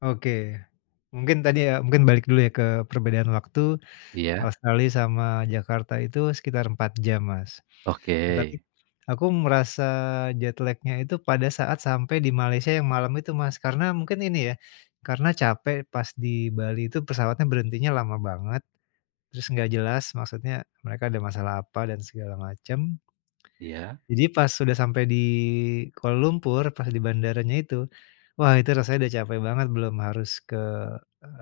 Oke. Mungkin tadi ya, mungkin balik dulu ya ke perbedaan waktu, Iya. Australia sama Jakarta itu sekitar 4 jam Mas. E Oke. tapi aku merasa jet lag-nya itu pada saat sampai di Malaysia yang malam itu Mas. Karena mungkin ini ya, karena capek pas di Bali itu pesawatnya berhentinya lama banget, terus nggak jelas, maksudnya mereka ada masalah apa, dan segala macam, Iya. jadi pas sudah sampai di Kuala lumpur, pas di bandaranya itu, wah itu rasanya udah capek banget, belum harus ke,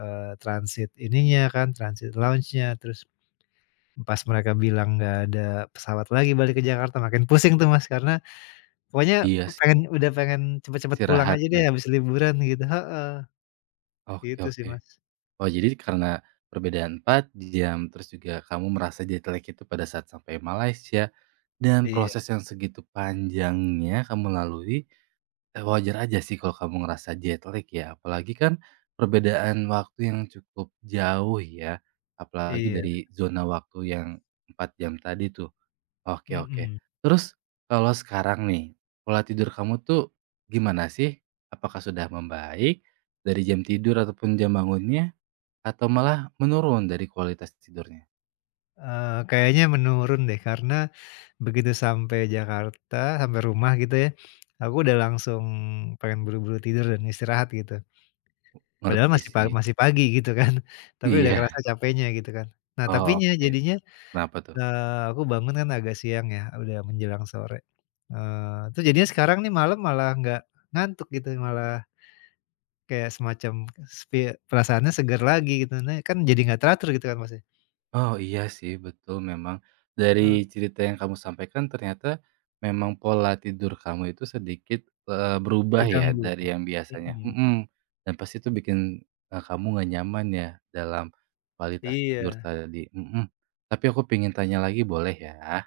eee, transit ininya kan, transit lounge-nya, terus, pas mereka bilang nggak ada pesawat lagi balik ke Jakarta, makin pusing tuh Mas. Karena, pokoknya Iya pengen, sih. udah pengen cepet-cepet pulang Istirahat aja deh ya. habis liburan gitu heeh. Oke Gitu sih oke. Mas. Oh jadi karena perbedaan 4 jam terus juga kamu merasa jet lag itu pada saat sampai Malaysia, dan Iya. proses yang segitu panjangnya kamu lalui, eee, wajar aja sih kalau kamu ngerasa jet lag ya, apalagi kan, perbedaan waktu yang cukup jauh ya, apalagi Iya. dari zona waktu yang, 4 jam tadi tuh. Oke oke, Mhm. terus, kalau sekarang nih, pola tidur kamu tuh gimana sih? Apakah sudah membaik dari jam tidur ataupun jam bangunnya? Atau malah menurun dari kualitas tidurnya? Eee, kayaknya menurun deh, karena, begitu sampai Jakarta, sampai rumah gitu ya, aku udah langsung pengen buru-buru tidur dan istirahat gitu, padahal Ngerti masih pa sih. masih pagi gitu kan, tapi udah Iya. kerasa capeknya gitu kan. Nah tapinya, Oke, jadinya, kenapa tuh? eee, aku bangun kan agak siang ya udah menjelang sore, eee, terus jadinya sekarang nih malam malah nggak ngantuk gitu, malah kayak semacam spi perasaannya seger lagi gitu, nih kan jadi enggak teratur gitu kan Mas ya. Oh iya sih, betul memang. Dari E cerita yang kamu sampaikan ternyata, memang pola tidur kamu itu sedikit, eee, berubah ya Terganggu. dari yang biasanya Mhm. hmm, dan pasti itu bikin, eee, kamu nggak nyaman ya dalam kualitas tidur Iya. tadi mhm, tapi aku pingin tanya lagi boleh ya?